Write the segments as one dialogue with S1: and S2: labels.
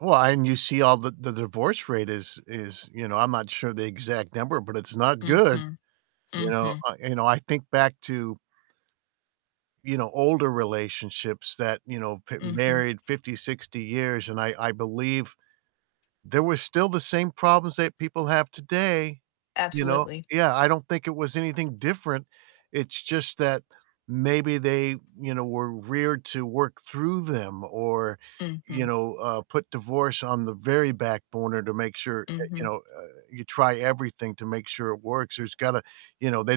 S1: Well, and you see all the the divorce rate is is you know, I'm not sure the exact number, but it's not good.
S2: Mhm.
S1: You know,
S2: Mhm.
S1: uh, you know, I think back to you know, older relationships that, you know, been
S2: Mhm.
S1: married 50, 60 years and I I believe there were still the same problems that people have today, you know?
S2: Absolutely.
S1: Yeah, I don't think it was anything different. It's just that maybe they, you know, were reared to work through them or, you
S2: Mhm.
S1: know, uh, put divorce on the very back burner to make sure, uh, you
S2: Mhm.
S1: know, uh, you try everything to make sure it works. There's gotta you know, they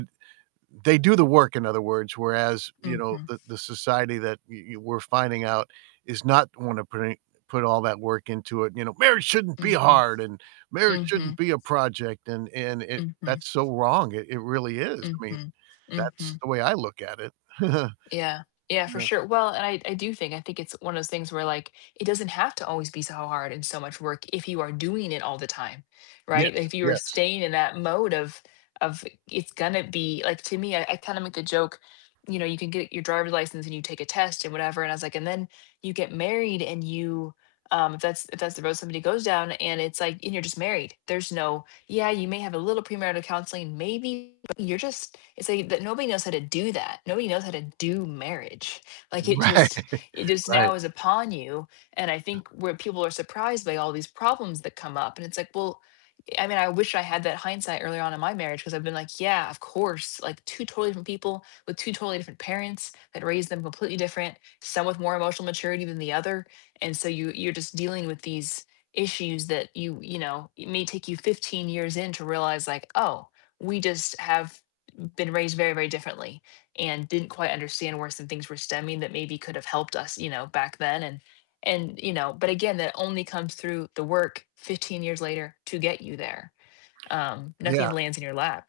S1: they do the work, in other words, whereas, you know,
S2: Mhm.
S1: the the society that we we're finding out is not wanna put any put all that work into it. You know, "Marriage shouldn't be
S2: Mhm.
S1: hard," and, "Marriage shouldn't
S2: Mhm.
S1: be a project," and and it
S2: Mhm.
S1: that's so wrong, it it really is. I mean,
S2: Mhm.
S1: that's
S2: Mhm.
S1: the way I look at it.
S2: Yeah. Yeah, for
S1: No.
S2: sure, well, and I I do think, I think it's one of those things where, like, it doesn't have to always be so hard and so much work if you are doing it all the time,
S1: Yes,
S2: right? If you are
S1: yes.
S2: staying in that mode of of it's gonna be like, to me, I I kind of make a joke, you know, you can get your driver's license and you take a test and whatever, and I was like, and then you get married and you, um, if that's if that's the road somebody goes down, and it's like, and you're just married. There's no, "Yeah, you may have a little premarital counseling maybe, but you're just" it's like that nobody knows how to do that. Nobody knows how to do marriage. Like, it
S1: Right.
S2: just it just
S1: Right.
S2: now is upon you, and I think where people are surprised by all these problems that come up, and it's like, well, I mean, I wish I had that hindsight earlier on in my marriage 'cause I've been like, "Yeah, of course, like 2 totally different people with 2 totally different parents that raised them completely different, some with more emotional maturity than the other." And so you you're just dealing with these issues that you you know, it may take you 15 years in to realize, like, "Oh, we just have been raised very, very differently and didn't quite understand where some things were stemming that maybe could have helped us, you know, back then," and and, you know, but again, that only comes through the work 15 years later to get you there. Um, nothing
S1: Yeah.
S2: lands in your lap.